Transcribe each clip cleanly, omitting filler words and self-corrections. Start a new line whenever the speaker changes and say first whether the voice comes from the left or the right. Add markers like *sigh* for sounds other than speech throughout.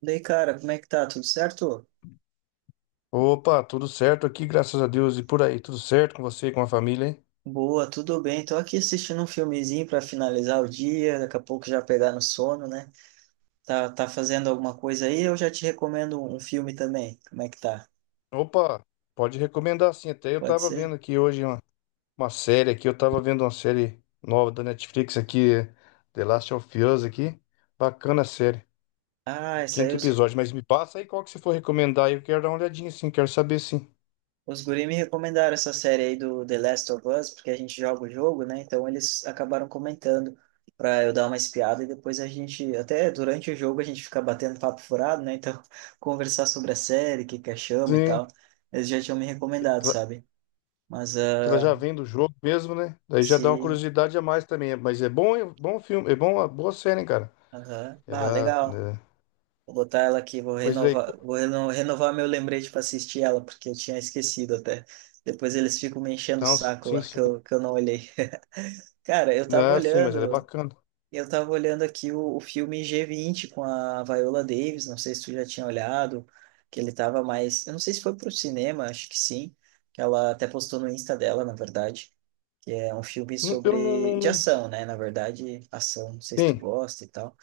right: Daí, cara, como é que tá? Tudo certo?
left: Opa, tudo certo aqui, graças a Deus. E por aí, tudo certo com você, e com a família, hein?
right: Boa, tudo bem. Tô aqui assistindo um filmezinho pra finalizar o dia, daqui a pouco já pegar no sono, né? Tá, fazendo alguma coisa aí? Eu já te recomendo um filme também. Como é que tá?
left: Opa, pode recomendar sim. Até eu
right: Pode
left: tava
right: ser?
left: vendo aqui hoje uma série aqui, eu tava vendo uma série nova da Netflix aqui, The Last of Us aqui. Bacana a série,
right: Ah, essa aí
left: quinto
right: os,
left: episódio. Mas me passa aí qual que você for recomendar aí, eu quero dar uma olhadinha sim, quero saber sim.
right: os guri me recomendaram essa série aí do The Last of Us, porque a gente joga o jogo, né? Então eles acabaram comentando pra eu dar uma espiada e depois a gente, até durante o jogo a gente fica batendo papo furado, né? Então *laughs* conversar sobre a série, o que que achamos e
left: Sim,
right: tal. Eles já tinham me recomendado,
left: ela,
right: sabe? Mas
left: que ela
right: ah,
left: já vem do jogo mesmo, né? Daí já dá uma
right: sim.
left: curiosidade a mais também. Mas é bom filme, é bom, uma boa série, hein, cara?
right: Aham. Ah,
left: Ela,
right: legal.
left: é...
right: Vou botar ela aqui, vou
left: Mas daí,
right: renovar, renovar meu lembrete para assistir ela, porque eu tinha esquecido até. Depois eles ficam me enchendo o
left: então,
right: saco
left: sim,
right: lá, que
left: sim.
right: eu, que eu não olhei. *laughs* Cara,
left: Ah, sim, mas ela é bacana.
right: eu tava olhando aqui o filme g vinte com a Viola Davis, não sei se tu já tinha olhado, que ele tava mais, eu não sei se foi pro cinema, acho que sim, que ela até postou no Insta dela, na verdade, que é um filme
left: Não- Eu não,
right: sobre,
left: não,
right: de
left: não-
right: ação, né, na verdade, ação, não sei se tu
left: Sim,
right: gosta e tal.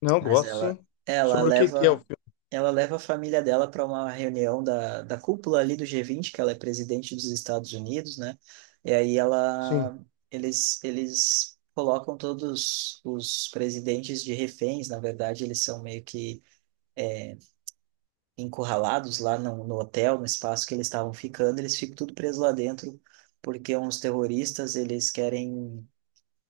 left: não,
right: Mas
left: gosto,
right: ela,
left: sim.
right: ela
left: Sobre o que que é o
right: leva,
left: filme?
right: Ela leva a família dela para uma reunião da cúpula ali do G20, que ela é presidente dos Estados Unidos, né? E aí
left: Sim,
right: ela, eles colocam todos os presidentes de reféns, na verdade, eles são meio que encurralados lá no hotel, no espaço que eles estavam ficando, eles ficam tudo presos lá dentro, porque uns terroristas, eles querem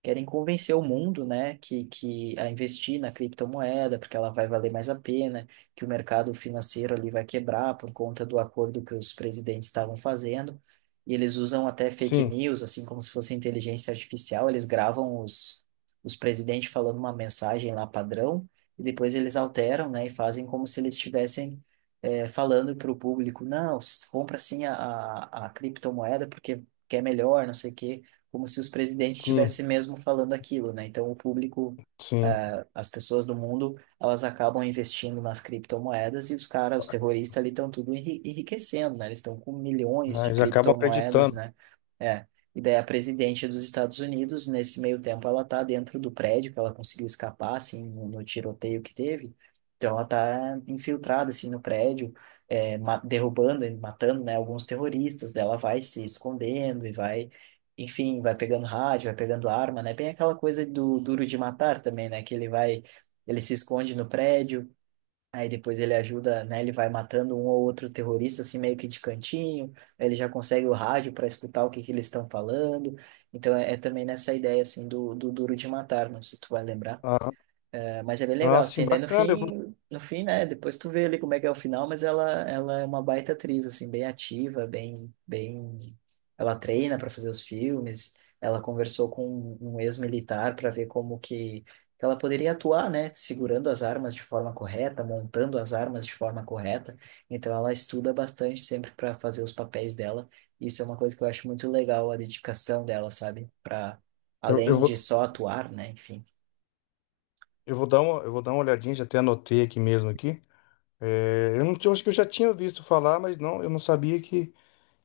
right: querem convencer o mundo, né, que a investir na criptomoeda, porque ela vai valer mais a pena, que o mercado financeiro ali vai quebrar por conta do acordo que os presidentes estavam fazendo. E eles usam até fake
left: sim,
right: news, assim como se fosse inteligência artificial, os presidentes falando uma mensagem lá padrão, e depois eles alteram, né, e fazem como se eles estivessem falando para o público, não, compra sim a criptomoeda porque que é melhor, não sei o quê como se os presidentes
left: sim,
right: estivessem mesmo falando aquilo, né? Então,
left: sim.
right: as pessoas do mundo, elas acabam investindo nas criptomoedas e os caras, os terroristas ali estão tudo enriquecendo, né? Eles estão com milhões
left: Ah,
right: de
left: eles acabam
right: criptomoedas,
left: acreditando.
right: né? É. E daí a presidente dos Estados Unidos, nesse meio tempo, ela tá dentro do prédio, que ela conseguiu escapar, assim, no tiroteio que teve. Então, ela tá infiltrada, assim, no prédio, é, derrubando, e matando, né, alguns terroristas. Daí ela vai se escondendo e vai enfim, vai pegando rádio, vai pegando arma, né? Bem aquela coisa do Duro de Matar também, né? Que ele vai, ele se esconde no prédio, aí depois ele ajuda, né? Ele vai matando um ou outro terrorista, assim, meio que de cantinho, aí ele já consegue o rádio para escutar o que que eles estão falando. Então é também nessa ideia, assim, do Duro de Matar, não sei se tu vai lembrar.
left: Ah,
right: É, mas é bem legal,
left: ah, sim,
right: assim, daí no
left: bacana.
right: fim, no fim, né, depois tu vê ali como é que é o final, mas ela é uma baita atriz, assim, bem ativa, ela treina para fazer os filmes, ela conversou com um ex-militar para ver como que ela poderia atuar, né, segurando as armas de forma correta, montando as armas de forma correta, então ela estuda bastante sempre para fazer os papéis dela, isso é uma coisa que eu acho muito legal, a dedicação dela, sabe, para
left: Eu, eu
right: além
left: vou,
right: de só atuar, né, enfim.
left: eu vou dar uma, eu vou dar uma olhadinha, já até anotei aqui mesmo aqui. É, eu não, tinha- Eu acho que eu já tinha visto falar, mas não, eu não sabia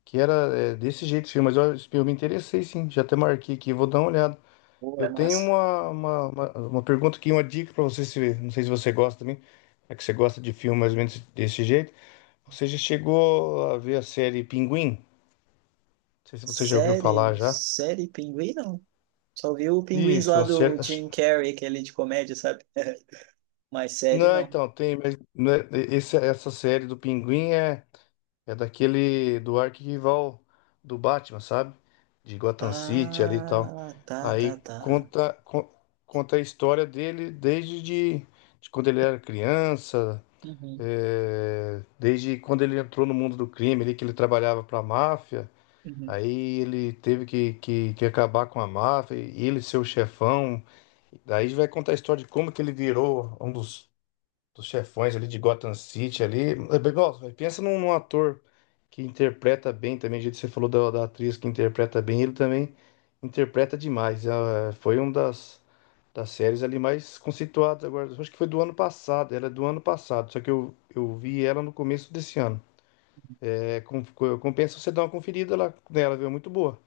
left: que era, é, desse jeito o filme. Mas eu me interessei, sim. Já até marquei aqui, vou dar uma olhada.
right: Pô, é
left: Eu tenho
right: massa.
left: uma pergunta aqui, uma dica para você, se, não sei se você gosta também, é que você gosta de filme mais ou menos desse jeito. Você já chegou a ver a série Pinguim? Não sei se você já ouviu
right: Série,
left: falar já.
right: série Pinguim, não. Só vi o Pinguins
left: Isso,
right: lá
left: a série...
right: do Jim Carrey, aquele de comédia, sabe? *laughs* Mas série,
left: Não,
right: não.
left: então, tem, mas não é- esse- Essa série do Pinguim é, é daquele, do arquirrival do Batman, sabe? De Gotham City ali e tal.
right: Ah, tá, tá,
left: Aí
right: tá.
left: conta, con- Conta a história dele desde de quando ele era criança.
right: Uhum,
left: É, desde quando ele entrou no mundo do crime, ali que ele trabalhava para a máfia,
right: uhum.
left: aí ele teve que, que acabar com a máfia, e ele ser o chefão. Daí vai contar a história de como que ele virou um dos chefões ali de Gotham City ali. É, eh, igual, é, pensa num ator que interpreta bem também, do jeito que você falou da, da atriz que interpreta bem, ele também interpreta demais. Ah, foi uma das, das séries ali mais conceituadas agora. Acho que foi do ano passado, ela é do ano passado, só que eu vi ela no começo desse ano. É, compensa você dar uma conferida lá nela, viu? É muito boa.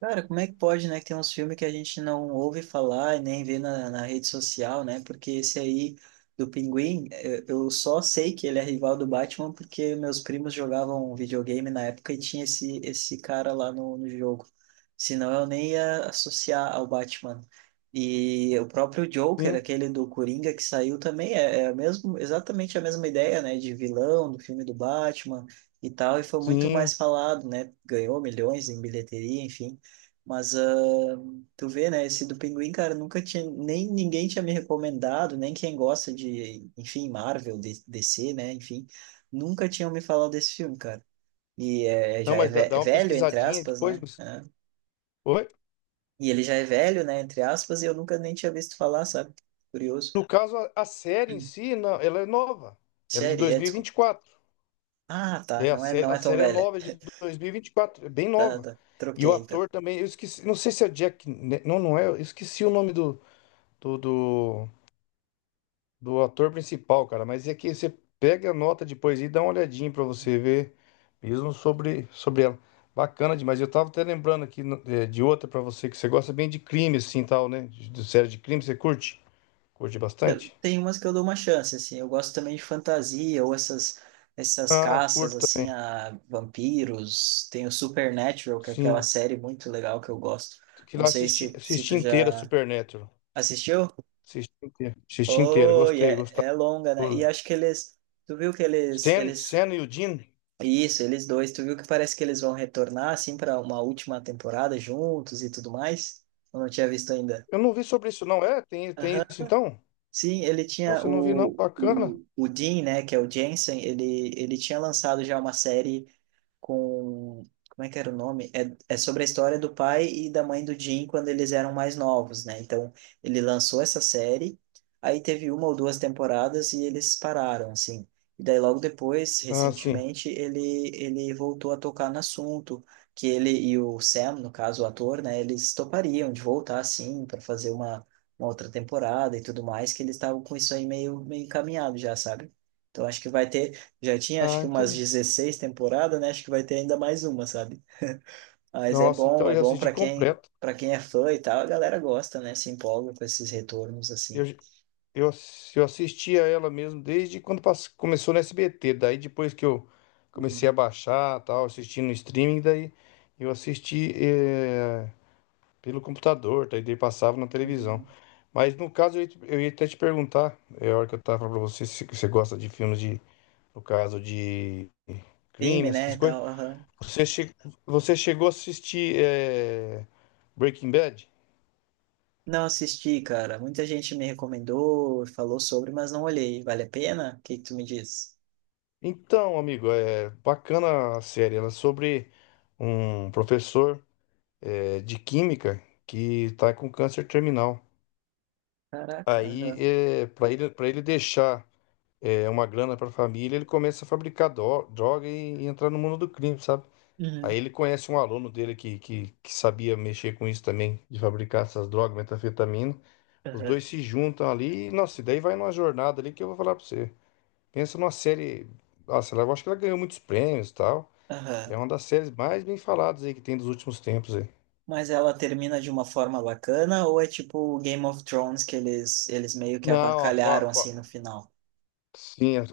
right: Cara, como é que pode, né, que tem uns filmes que a gente não ouve falar e nem vê na rede social, né? Porque esse aí do Pinguim, eu só sei que ele é rival do Batman porque meus primos jogavam videogame na época e tinha esse cara lá no jogo. Senão eu nem ia associar ao Batman. E o próprio Joker,
left: Sim,
right: aquele do Coringa que saiu também, é a mesmo, exatamente a mesma ideia, né? De vilão do filme do Batman e tal, e foi muito
left: sim.
right: mais falado, né? Ganhou milhões em bilheteria, enfim. Mas tu vê, né? Esse do Pinguim, cara, nunca tinha. Nem ninguém tinha me recomendado, nem quem gosta de, enfim, Marvel, DC, né? Enfim, nunca tinham me falado desse filme, cara. E
left: Então,
right: já é
left: mas dá, dá uma
right: velho, entre
left: pesquisadinha
right: aspas, né?
left: depois.
right: É.
left: Oi?
right: E ele já é velho, né? Entre aspas, e eu nunca nem tinha visto falar, sabe? Curioso.
left: No caso, a série em si, não, ela é nova. Ela é de
right: Série, é, desculpa.
left: 2024.
right: Ah, tá.
left: É, a série,
right: Não
left: a
right: é tão
left: série é
right: velha.
left: nova, é de 2024. É bem
right: Tá,
left: nova.
right: tá.
left: E o
right: Troquei, então.
left: ator também, eu esqueci, não sei se é o Jack. Não, não é. Eu esqueci o nome do, do, do ator principal, cara. Mas é que você pega a nota depois e dá uma olhadinha pra você ver mesmo sobre, sobre ela. Bacana demais. Eu tava até lembrando aqui é, de outra pra você, que você gosta bem de crime, assim, tal, né? De série de crime, você curte? Curte bastante?
right: Tem umas que eu dou uma chance, assim. Eu gosto também de fantasia ou essas
left: Ah,
right: caças
left: curto
right: assim
left: também.
right: a vampiros. Tem o Supernatural, que é aquela
left: Sim.
right: série muito legal que eu gosto.
left: Que
right: Não
left: lá eu
right: sei
left: assisti,
right: se
left: assisti
right: tu
left: inteira
right: já
left: Supernatural.
right: assistiu?
left: Assisti inteira. Assisti inteira.
right: Oh, e
left: Gostei,
right: é
left: gostava.
right: longa, né? E acho que eles tu viu que eles
left: Sen,
right: eles
left: Sen e o Dean.
right: isso, eles dois, tu viu que parece que eles vão retornar assim para uma última temporada juntos e tudo mais? Eu não tinha visto ainda.
left: Eu não vi sobre isso, não. É? Tem, tem isso então?
right: Sim, ele tinha
left: Nossa, eu não vi, não.
right: o,
left: Bacana.
right: o, o Dean, né, que é o Jensen, ele tinha lançado já uma série com. Como é que era o nome? É sobre a história do pai e da mãe do Jim quando eles eram mais novos, né? Então, ele lançou essa série, aí teve uma ou duas temporadas e eles pararam, assim. E daí, logo depois,
left: Ah, sim.
right: recentemente, ele voltou a tocar no assunto, que ele e o Sam, no caso, o ator, né? Eles topariam de voltar, assim, para fazer uma outra temporada e tudo mais, que eles estavam com isso aí meio encaminhado já, sabe? Então, acho que vai ter. Já tinha acho
left: Ah,
right: que umas
left: entendi.
right: 16 temporadas, né? Acho que vai ter ainda mais uma, sabe? *laughs* Mas
left: Nossa, então eu
right: é
left: já
right: bom
left: assisti completo.
right: para quem é fã e tal, a galera gosta, né? Se empolga com esses retornos assim.
left: Eu, eu assisti a ela mesmo desde quando começou no SBT. Daí depois que eu comecei a
right: Uhum,
left: baixar, tal, assistindo no streaming, daí eu assisti. Eh, pelo computador, daí passava na televisão.
right: uhum.
left: Mas no caso, eu ia até te perguntar, é a hora que eu tava falando pra você, se você gosta de filmes de, no caso de crime,
right: Filme, né,
left: essas
right: e
left: coisas.
right: tal. Aham.
left: Você, che, Você chegou a assistir é, Breaking Bad?
right: Não assisti, cara. Muita gente me recomendou, falou sobre, mas não olhei. Vale a pena? O que que tu me diz?
left: Então, amigo, é bacana a série. Ela é sobre um professor é, de química que tá com câncer terminal.
right: Caraca,
left: Aí,
right: aham.
left: é, para ele deixar é, uma grana para a família, ele começa a fabricar droga e entrar no mundo do crime, sabe? Aí
right: Uhum,
left: ele conhece um aluno dele que, que sabia mexer com isso também, de fabricar essas drogas, metanfetamina. Os
right: aham,
left: dois se juntam ali e, nossa, e daí vai numa jornada ali que eu vou falar pra você. Pensa numa série. Nossa, eu acho que ela ganhou muitos prêmios e tal.
right: aham.
left: É uma das séries mais bem faladas aí que tem dos últimos tempos aí.
right: Mas ela termina de uma forma bacana ou é tipo o Game of Thrones que eles meio que
left: Não, a fa-
right: avacalharam
left: fa-
right: assim no final?
left: Sim, é,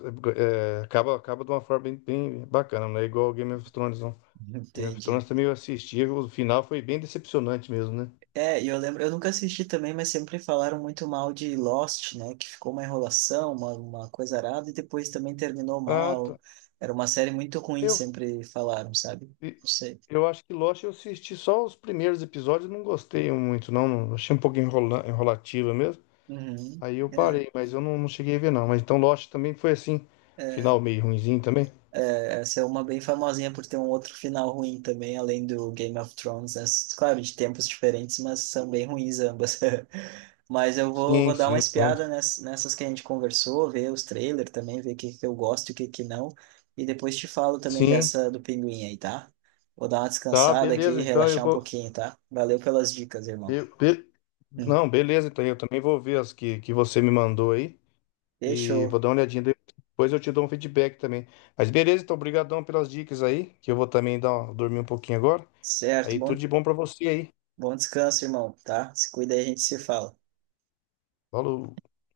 left: é, acaba, acaba de uma forma bem, bem bacana, não é igual ao Game of Thrones, não.
right: *laughs*
left: Game of
right: Entendi.
left: Thrones também eu assisti, o final foi bem decepcionante mesmo, né?
right: É, e eu lembro, eu nunca assisti também, mas sempre falaram muito mal de Lost, né? Que ficou uma enrolação, uma coisa arada, e depois também terminou
left: Ah,
right: mal.
left: tá.
right: Era uma série muito ruim,
left: Eu,
right: sempre falaram, sabe? Não sei.
left: eu acho que Lost eu assisti só os primeiros episódios, não gostei muito, não. Achei um pouco enrola, enrolativa mesmo.
right: Uhum.
left: Aí eu
right: É,
left: parei, mas eu não, não cheguei a ver, não. Mas então Lost também foi assim,
right: é.
left: final meio ruinzinho também.
right: Essa é uma bem famosinha por ter um outro final ruim também, além do Game of Thrones, né? Claro, de tempos diferentes, mas são bem ruins ambas. *laughs* Mas
left: Sim,
right: vou dar
left: sim,
right: uma espiada
left: entendo.
right: nessas que a gente conversou, ver os trailers também, ver o que, que eu gosto e o que, que não. E depois te falo também
left: Sim,
right: dessa do Pinguim aí, tá? Vou dar uma
left: tá,
right: descansada aqui,
left: beleza. Então eu
right: relaxar um
left: vou.
right: pouquinho, tá? Valeu pelas dicas, irmão.
left: Eu- be-
right: Hum.
left: não, Beleza, então eu também vou ver as que você me mandou aí. E vou
right: Fechou.
left: dar uma olhadinha. Depois eu te dou um feedback também. Mas beleza, então, obrigadão pelas dicas aí, que eu vou também dar, dormir um pouquinho agora.
right: Certo,
left: Aí
right: bom,
left: tudo de bom pra você aí.
right: bom descanso, irmão, tá? Se cuida aí, a gente se fala.
left: Falou.